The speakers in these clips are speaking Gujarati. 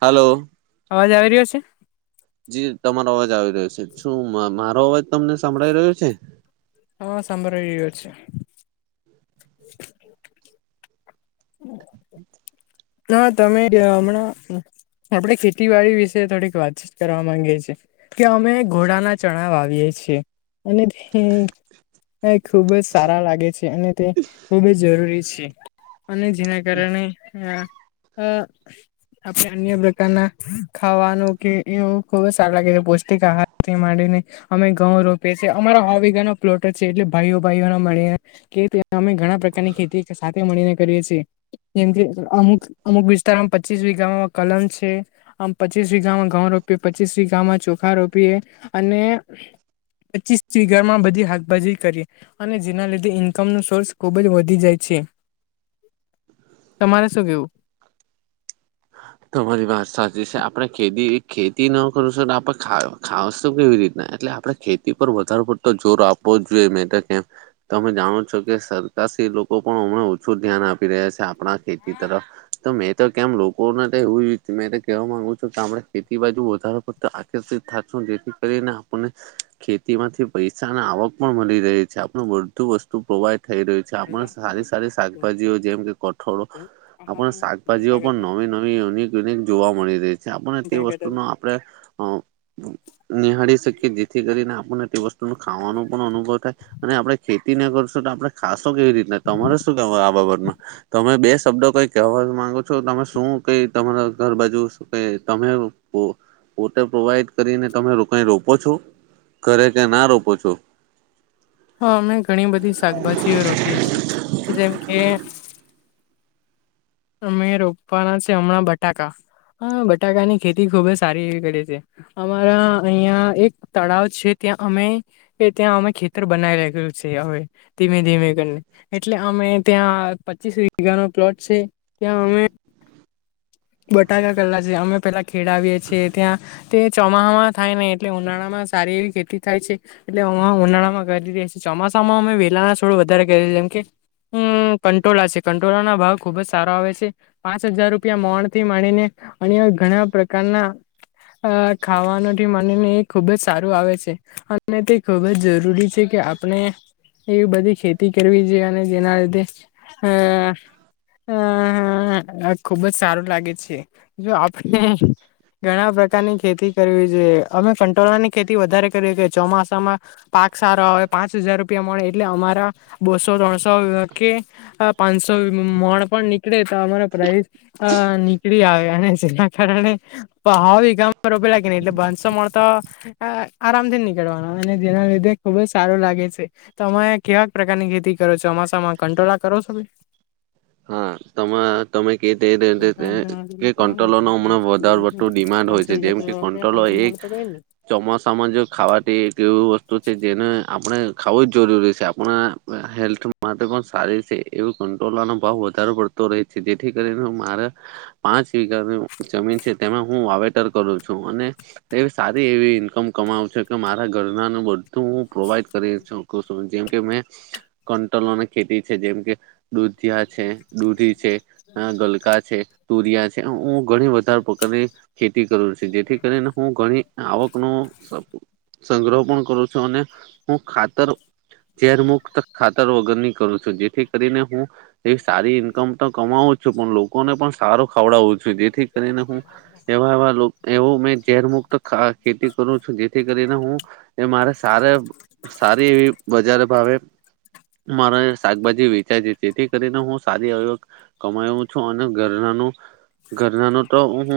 હલોલો અવાજ આવી રહ્યો છે જી તમારો અવાજ આવી રહ્યો છે શું મારો અવાજ તમને સાંભળાઈ રહ્યો છે હા સંભર એ છે હ. હમ. [inaudible] હ તમે હમણાં આપડે ખેતીવાડી વિશે થોડીક વાતચીત કરવા માંગીએ છીએ. કે અમે ઘોડાના ચણા વાવીએ છીએ અને. એ ખૂબ જ સારા લાગે છે અને તે ખૂબ જ જરૂરી છે. અને જેના કારણે આ આ. આપણે અન્ય પ્રકારના ખાવાનું કે એ ખુબ જ સારા લાગે છે પૌષ્ટિક આહાર માંડીને. અમે ઘઉં રોપએ છીએ અમારો હ વિ ગા ન પ્લોટો છે એટલે ભાઈઓ ભાઈઓ ના મળ. કે અમે ઘણા પ્રકારની ખેતી સાથે મળીને કરીએ છીએ જેમ કે અમુક. અમુક વિસ્તારમાં પચીસ વિીઘામાં કલમ છે. આમ પચીસી ગામાં ઘઉં રોપીએ પચીસી ગામાં ચોખા રોપીએ અને. પચીસ સ્િગર માં બધી હાકભાજી કરી. અને જેના લીધે ઈન્કમ ન સોર્સ ખુબ જ વધી જાય છે. [inaudible] તમારે શું કેવું. તમારી વાત સાચી છે આપડે ખેતી ખેતી ન કરું છું તો આપડણે ખ ખાશ તો કેવી રીતના એટલે આપણે. ખેતી પર વધારે પડતો જોર આપવો જ જોઈએ મે કે. તમે જાણો છો કે સરકાર લોકો પણ હમણાં ઓછું ધ્યાન આપી રહ્યા છે આપણા ખેતી તરફ. તો મેં તો કેમ લોકોને એવું મે કેવા માંગુ છું કે આપ ખેતી બાજુ વધો પડતો. કે થાકો જેથી કરી ના. આપને ખેતી માંથી પૈસાની આવક પણ મળી રહી છે આપણ બધુ વસ્તુ પ્રોવાઈડ થઈ રહ્યું છે. આપણે સારી સારી શાકભાજીઓ જેમ કે કઠોળો આપણે શાકભાજીઓ પણ. નવી નવી અનેક જોવા મળી રહી છે આપને તે વસ્તુ ન આપણે. નિહાળી શકીએ જેથી કરીને આપણને તે વસ્તુ ન ખાવાનો પણ અનુભવ થાય. અને આપડણે ખેતી ના કરશું તો આપડણે ખાસો કેવી રીતના તમારે શું કહેવાય આ બાબતમાં. તમે બે શબ્દો કઈ કવા માંગો છો તમે. શું કઈ તમારા ઘર બાજુ ક તમે. પોતે પ્રોવાઈડ કરીને તમે રોકાઈ રોપો છો ઘરે કે ના રોપો છો. હા અમે ઘણી બધી શાકભાજીઓ રોપીએ છીએ જેમકે. અમે રોપવાના છે હમણાં બટાકા બટાકાની ખેતી ખુબ જ સારી એવી કરી છ છેએ. અમારા અહિયાં એક તળાવ છે ત્યાં અમે. એ ત્યાં અમે ખેતર બનાવી રહું છે હવે. ધીમે ધીમે કરીને એટલે અમે ત્યાં પચીસ વીઘા નો પ્લોટ છે ત્યાં અમે. બટાકા કલા છે અમે પેલા ખેડાવીએ છીએ ત્યાં. તે ચોમાહમાં થાય નહીં એટલે ઉનાળામાં સારી એવી ખેતી થાય છે. એટલે અ ઉનાળામાં કરી રહ્યાી ચોમાસામાં અમે વેલા છોડ વધારે કરી છેમ કે. હમ કંટોળા છે કંટોળા ના ભાવ ખુબ જ સારો આવે છે પાંચ હજાર રૂપિયા મોણ. થી માણીને અ ઘણા પ્રકારના. અ ખાવાનો થી મનેને એ ખૂબ જ સારું આવે છે અને તે ખૂબ જ જરૂરી છે કે. આપણે એવી બધી ખેતી કરવી જોઈએ અને જેના લીધે અ. હ હા ખુબજ સારું લાગે છે જો આપ. ઘણા પ્રકારની ખેતી કરવી છે અમે ફંટોળાની ખેતી વધારે કરી કે ચોમાસામાં. પાક સારા આવે પાંચ હજાર રૂપિયા મળે એટલે અમારા બસો ત્રણસો કે. હ પાંચસો મણ પણ નીકળે તો અમારે પ્રઇસ. અ નીકળી આવ્યા અને જેના કારણે. હાવ ગામમાં રોપે લાગે ને એટલે ભસો મળતો. આરામથી નીકળવાનો અને જેના લીધે ખુબ જ સારું લાગે છે. તમે કેવા પ્રકારની ખેતી કરો છો અમાસામાં કંટોળા કરો છો ભાઈ. હા તમે. તમે કે તે કે [unintelligible] કંટ્રોલો ન હમણાં વધારે પડતું ડિમાન્ડ હોય છે જેમ કે કંટ્રોલો એક પને [unintelligible] ચોમાસામાં જે ખાવાતી એક એવીું વસ્તુ છે જેને આપણે ખાવું જ જરૂરી છે આપણે હેલ્થ માટે પણ સારી છે એવી કંટોલાનો ભાવ વધ વધારે પડતો રહે છે જેથી કરીને હું મારા પાંચ વીઘાનુ જમીન છે તેમાં હું વાવેતર કરું છું અને એવી સારી એવી ઈન્કમ કમાવ છે કે મારા ઘરનાનુ બ [unintelligible] હું પ્રોવાઈડ કરી શકું છું જેમ કે મેં કંટોલોની ખેતી છે જેમ કે દુધિયા છે દૂધી છે હા ગલકા છે. તુરિયા છે હું ઘણી વધારે પ્રકારની ખેતી કરું છ જેથી કરીને હું ઘણી આવકનો સંગ્રહ પણ કરું છું અને હું ખાતર ઝેર મુક્ત ખાતર વગરની કરું છું જેથી કરીને હું એ સારી ઈન્કમ તો કમાવું છું પણ લોકોને પણ સારું ખવડાવું છું જેથી કરીને હું એવા એવા એવું મેં ઝેર મુક્ત ખેતી કરું છું જેથી કરીને હું એ મારે સારે સારી એવી બજાર ભાવે મારે શાકભાજી વેચાય છે તેથી કરીને હું સારી આવક કમાવું છું અને ઘરનાનું ઘરનાનું તો હું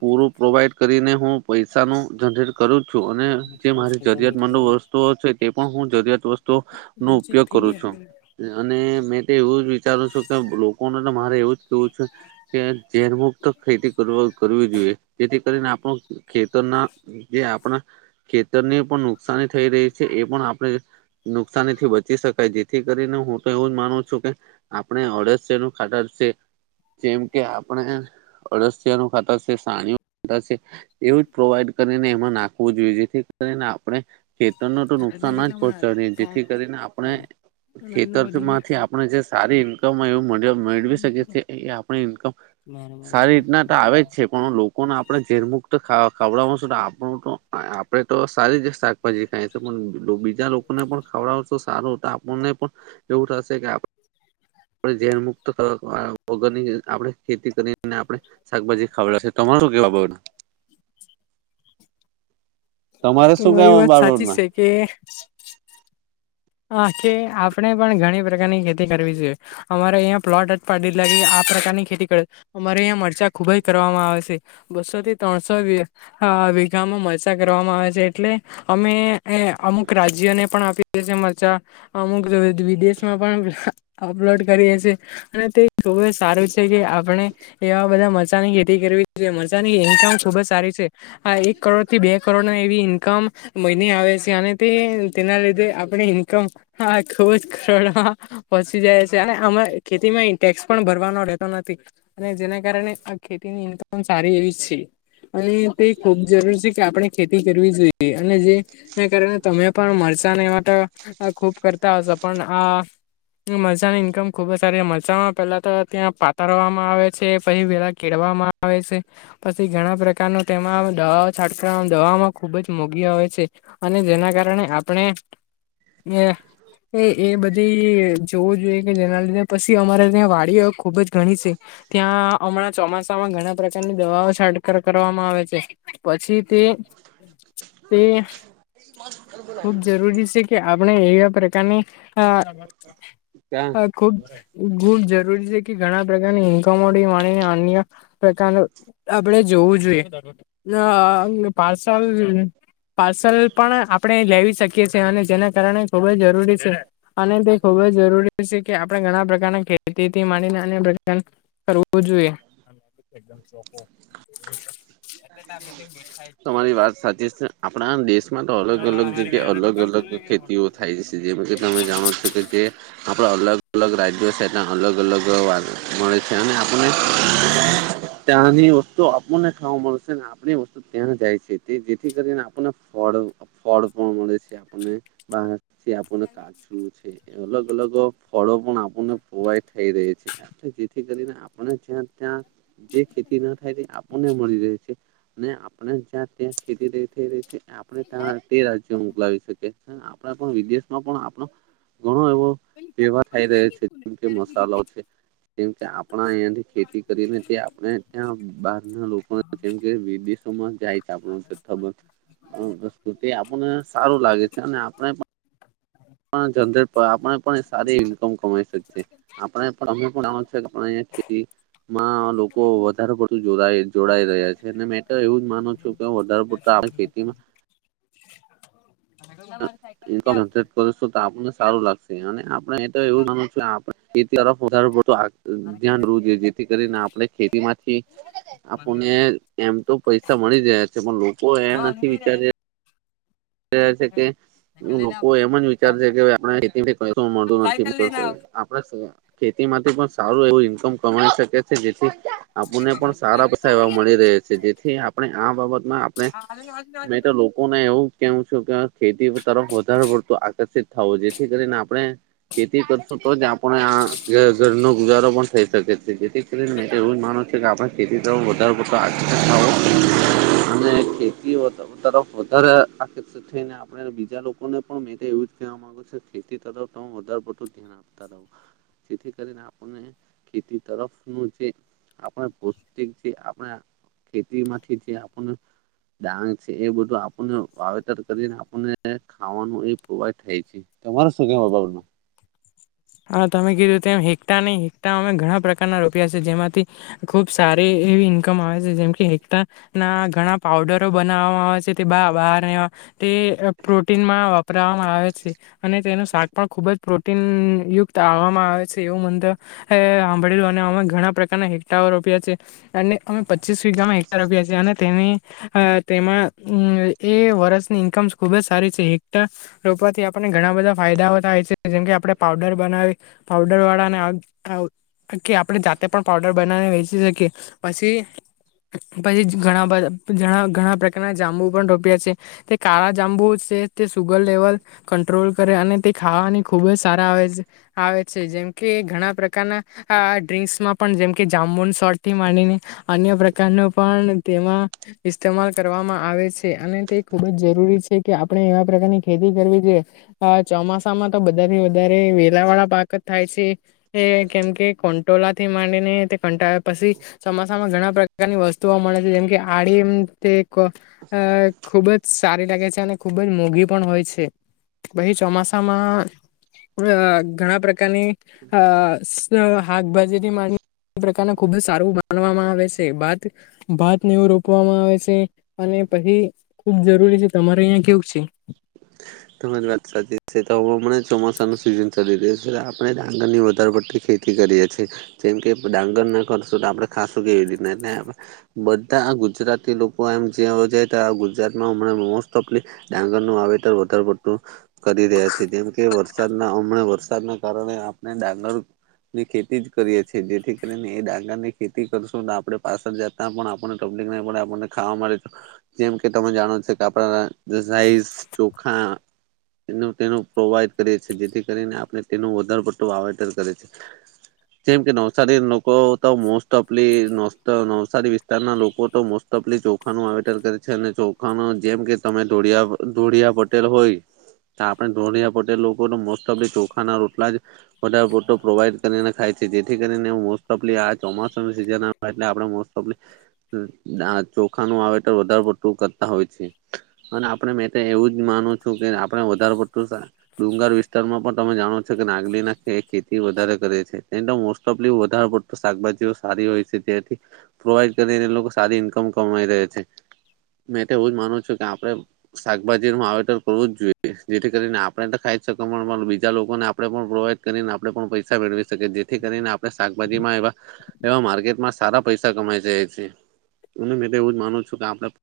પૂરું પ્રોવાઈડ કરીને હું પૈસાનું જનરેટ કરું જ છું અને જે મારી પાંચસો કમી જરૂરિયાત થઈ મંદો વત ગયું. [unintelligible] એ તો છે પણ હું જરૂરિયાત વસ્તુ હ શ થી જ [unintelligible] [inaudible] અને મેં તો એવું જ વિચારું છું કે લોકોને તો મારે એવું જ કેવું છે. કે ઝેર મુુક્ત ખેતી [unintelligible] કરવી જોઈએ જેથી કરીને આપણ ખેતરના જે આપણા ખેતરને પણ નુકસાની થઈ રહી છે એ પણ આપણે નુકસાની થી બચી શકાય જેથી કરીને હું તો એવું જ માનું છું કે આપણે અળસિયાનું ખાતર છે જેમ કે આપણે અળસિયા નું ખાતર છે, સાળિયુ ખાતર છે. એવું જ પ્રોવાઈડ કરીને એમાં નાખવું જોઈએ જેથી કરીને આપણે ખેતરનો તો ઘરના નુકસાન ના જ કેટલા પહોંચાડી બનાવેલા જેથી કરીને આપણે ત્રણ અને ઘરના વધી ખેતરમાંથી ગયા. આપણે જે સારી ઇન્કમ [unintelligible] મેળવી બરાબર. શકી આપ ઇન્કમ સારી [unintelligible] રીતના આવે જ છે પણ લોકોને આપણે ઝેર મુક્ત ખવડાવશુ છ આપણું તો આપણેે તો સારી જ શાકભાજી ખાયે છે. પણ બીજા લોકોને પણ ખાવડાવશુ તો સારું આપણને પણ એવું થશે કે આપણે ઝેર મુક્ત ઓગિક [unintelligible] આપણે ખેતી કરીને આપડણે શાકભાજી ખવાડ તમારું કેવા [unintelligible] બ એ તમારે શું તમારી કેવા વાત સાચી બાબતમાં છે કે હા કે આપણેે પણ ઘણી પ્રકારની ખેતી કરવી જોઈએ. અમારે અહીં પ્લોટ જ પાડી [unintelligible] [inaudible] લાગે આ પ્રકારની ખેતી કરે અમારે અહીંયા મરચા ખુબ જ કરવામાં આવે છે બસો થી ત્રણસો હા વિઘામાં મરચા કરવામાં આવે છે એટલે અમે એ અમુક રાજ્યને પણ આપીએ છે [inaudible] અમુક વિદેશમાં પણ [unintelligible] અપલોડ કરીએ છીએ. અને તે ખુબ જ સારું છે કે આપણે એવા બધા મરચાની ખેતી કરવી જોઈએ મરચાની [inaudible] ખુબ જ સારી છે. આ એક કરોડથી બે કરોડ એવી ઈન્કમ મહિને આવે છે અને તે તેના લીધે આપણે ઇન્કમ ખુબ જ કરડમાં પહોંચી જાય છે અને આમાં ખેતીમાં ટેક્સ પણ ભરવાનો રહેતો નથી. અને જેના કારણે આ ખેતીની ઇન્કમ સારી એવી છે. અને તે ખુબ જરૂરી છે કે આપણે ખેતી કરવી જોઈએ અને જેને કારણે તમે પણ મરચાને એવા ત હ ખૂબ કરતા હશે પણ આ મરસાાની ઈન્કમ ખુબ જ સારી મરસાામાં પેલા તો ત્યાં પાતરવામાં આવે છે, પછી વેલા કેડવામાં આવે આવે છે. પછી ઘણા પ્રકારનો તેમાં દવા છાંટક દવામાં ખુબ જ મોઘી આવે છે. અને જેના કારણે આપણે. [inaudible] એ એ બધી જોવું જોઈએ કે જેના લીધે પછી અમારે ત્યાં વાડીઓ ખુબ જ ઘણી છે. ત્યાં હમણાં ચોમાસામાં ઘણા પ્રકારની દવાઓ છાટક કરવામાં આવે છે. પછી તે તે [inaudible] રી છે કે આપણે એવા પ્રકારની. ક્યા? આ ખુબ ખૂબ જરૂરી છે, કે ઘણા પ્રકારની ઇન્કમોડી માણીને અન્ય પ્રકારનું. આપડે જોવું જોઈએ. અ પાર્સલ પાર્સલ પણ આપણે લેવી શકીએ છેએ અને જેના કારણે ખુબ જ જરૂરી છે. અને તે ખુબ જ જરૂરી છે, કે આપણે ઘણા પ્રકારના ખેતીથી માંડીને અને પ્રકાર કરવુ જોઈએ. તમારી વાત સાચી છે, આપણા દેશ મા તો અલગ અલગ જગ્યા અલગ અલગ ખેતીઓ થાય છે, જેમાં કે તમે જાણો છો કે તે આપણા અલગ અલગ રાજ્યો છે, એ અલગ અલગ મળે છે અને આપને [inaudible] ત્યાંની વસ્તુ આપણને ખાવા મળશે ને આપણી વસ ત્યાં જાય છે, તે જેથી કરીને આપણને ફળ ફળ પણ મળે છે. બાથી આપણને કાચું છે, અલગ અલગ ફળો પણ આપ પ્રોવાઈડ થઈ રહી છે, જેથી કરીને આપણે જ્યાં ત્યાં જે ખેતી ના થાય તે આપણને મળી રહે છે, અને આપણે જ્યાં ત્યાં ખેતી થ રહી છે, આપણે ત્યાં તેર મોકલાવી શકી છે. આપણે પણ વિદેશમાં પણ આપણો ઘણો એવો એવા થાય રહ છે, જેમ કે મસાલો છે. કેમ કે આપણા અહિયાયાથી ખેતી કરીને તે આપણે ત્યાં બહાર ના લોકોને જેમકે વિદ જાય છે, આપસ્તિ આપણને સારું લાગે છે, અને આપણે પણ જનરેટ આપણે સારી ઇમનકમ કમાઈ શકશે આપણે અમે જા કે ખે માં લોકો વધારે પડતું જો જોડાઈ રહ્યા છે, અને મેં તો એવું જ માનુ છું. વધારે પડતા ખેતીમાં [unintelligible] જરેટ કરશું તો આપણને સારું લાગશે અને આપણે એ તો એવું માનું છું. આપ ખેતી તરફ વધારેું ધ્યાન રવું જોઈએ જેથી કરીને આપણે ખેતી માંથી આપણને એમ તો પૈસા મળી રયા છે, પણ લોકો એ નથી વિચાર કે લોકો એમ જ વિચાર છે, કે આપ ખેતી મળતું નથી. ખેતી માંથી પણ સારું એવું ઈન્કમ કમાવી શકે છે. જેથી આપણને પણ સારા પસા એવા મળી રહે છે, જેથી આપણે આ બાબતમાં આપણે રાજનાથ મેં તો લોકોને એવું કેવું છે, કે ખેતી તરફ વધારે પડતું આકર્ષિત થવું જેથી કરીને આપણે ખેતી કરશું તો જ આપણે આ ઘર નો ગુજારો પણ થઈ શકે છે, જેથી એવું માનો છે કે આપણે ખેતી તરફ વધ આ હો અને ખેતી તર વધારે આકર્ષિત થઈને આપડ બીજા લોકોને પણ એવું જ કહે ખેતી તરફ તો હ વધારે [unintelligible] ધ્યાન આપતા રહું જેથી કરીને આપણને. ખેતી તરફનું જે આપણે પૌષિક જે આપણે ખેતી માંથી જે [unintelligible] આપને ડાંગ છે, એ બધું આપને વાવેતર કરીને આપણને ખાવાનું એ પ્રોવાઈડ થાય છે તમાર શું કેવુ આ બાબત માં? હા તમે કીધું ત એમ હેક્ટા નહીં હેક્ટા અમે ઘણા પ્રકારના રોપ્યા છે જેમાંથી ખુબ સારી એવી ઈન્કમ આવે છે જેમ કે એકતા ના ઘણા પાવડરો બનાવવામાં આવે છે તે બા બહાર તે પ્રોટીનમાં વપરાવામાં આવે છે. અને તેનું શાક પણ ખુબ જ પ્રોટીન યુક્ત આવવામાં આવે છે. એવું મેતો સાંભળેલું અને અમે ઘણા પ્રકારના હેક્ટા રોપ્યા છે. અને અમે પચીસ વીઘામાં હેકટા રોફ્યા છીએ અને તેની તેમાં એ વર્ષની ઇન્ક્મ ખુબ જ સારી છે. હેકટા રોપવાથી આપણને ઘણા બધા ફાયદાઓ થાય છે જેમ કે આપણે પાવડર બનાવી પાવડર વાળા ને આગ કે આપણે જાતે પણ પાવડર બનાવીને વેચી શકીએ પછી પછી ઘણા ઘણા પ્રકારના જાંબુ પણ રોપ્યા છે. એ કાળા જાંબુ છે તે સુગર લેવલ કંટ્રોલ કરે અને તે ખાવાની ખૂબ જ સારા આવે આવે છે જેમ કે ઘણા પ્રકારના આ ડ્રિંક્સ માં પણ જેમ કે જામુન સોટ્સ થી માંડીને અન્ય પ્રકાર ન પણ તેમાં ઇસ્તેમાલ કરવામાં આવે છે. અને તે ખુબ જ જરૂરી છે કે, આપણે એવા પ્રકારની ખેતી કરવી જોઈએ. હા ચોમાસામાં તો બધાથી વધારે વેલા વાળા પાક જ થાય છે. એ કેમ કે કંટોલા થી માંડીને તે કંટાળ્યા પછી ચોમાસામાં ઘણા પ્રકારની વસ્તુઓ મળે છે જેમ કે આડી એમ તે ખૂબ જ સારી લાગે છે અને ખૂબ જ મોંઘી પણ હોય છે પછી ચોમાસામાં,, - ઘણા પ્રકારની અ સ શાકભાજીની પ્રકાર ખુબ જ સારું માનવામાં આવે છે બાત ભાતને એવું રોપવામાં આવે છે. અને પછી ખુબ જરૂરી છે. તમારે અહિં કેવું છે? તમારી વાત સાચી છે તો હવે મને ચોમાસા નું સિઝન ચાલી રહ્યું છે આપણે ડાંગર ની વધારે પડતી ખે તી કરીએ છીએ જેમ કે ડાંગર ના કરશું તો આપણે ખાાસું કેવી રીતના એટલે આપણે બધા ગુજરાતી લોકો એમ જે જાય તો ગુજરાતમાં હમણાં મોસ્ટઓફલી ડાંગર નું વાવેતર વધ વધુ કરી રહ્યા છે જેમ કે વરસાદના હમણા વરસાદના કારણે આપણે ડાઃગર ની ખેતી જ કરીએ છીએ જેથી કરીને એ ડંગર ની ખેતી કરશું આપડે પાછળ ત્યા પણ આપણને તકલીફ નહી પડે આપણને ખાવા મળે. જેમ કે તમે જાણો છો કે આપડા સાઈઝ ચોખા. તેનું પ્રોવાઈડ કરીએ છીએ જેથી કરીને આપણે તેનું વધારે પડતું વાવેતર કરે છે. જેમ કે નવસારી લોકો તો મોસ્ટ ઓફલી નવસારી વિસ્તારના લોકો તો મોસ્ટ. [unintelligible] ચોખા નું વાવેટર કરે છે, અને ચોખા મા જેમ કે તોળિયા. પટેલ હોય આપણે ધન પટેલ લોકો મોસ્ટ ઓફ ધ ચોખા ના રોટલા. બધા પ્રોવાઈડ કરીને ખાય છે, જેથી કરીને મોસ્ટઓફલી ચોમાસાની સીઝન. એટલે આપડે મોસ્ટઓફલી. ચોખા નું આવે તો વધારે પડતું કરતા હોય છે, અને આપણે મેં એવું જ. માનું છું, કે આપડે વધારે પડતું. ડુંગર વિસ્તારમાં પણ તમે જાણો છો કે નાંગલી ના ખેતી વધારે કરે મોસ્ટઓફલી વધારે. શાકભાજીઓ સારી હોય છે, તેથી પ્રોવાઈડ કરીને લોકો સારી ઇન્કમ કમાઈ રહે છે. મેં તો એવું જ માનું છું કે આપડે શાકભાજી. વાવેતર કરવું જ જોઈએ જેથી કરીને આપણે તો ખાઈ શકી બીજા લોકોને આપણેે પણ પ્રોવાઈડ. કરીને આપણેે પણ પૈસા મેળવી શકીએ જેથી કરીને આપણે શાકભાજીમાં એવા. એવા માર્કેટમાં સારા પૈસા કમાઈ જાય છે, અને મે તો એવું જ માનું છું કે આપડે.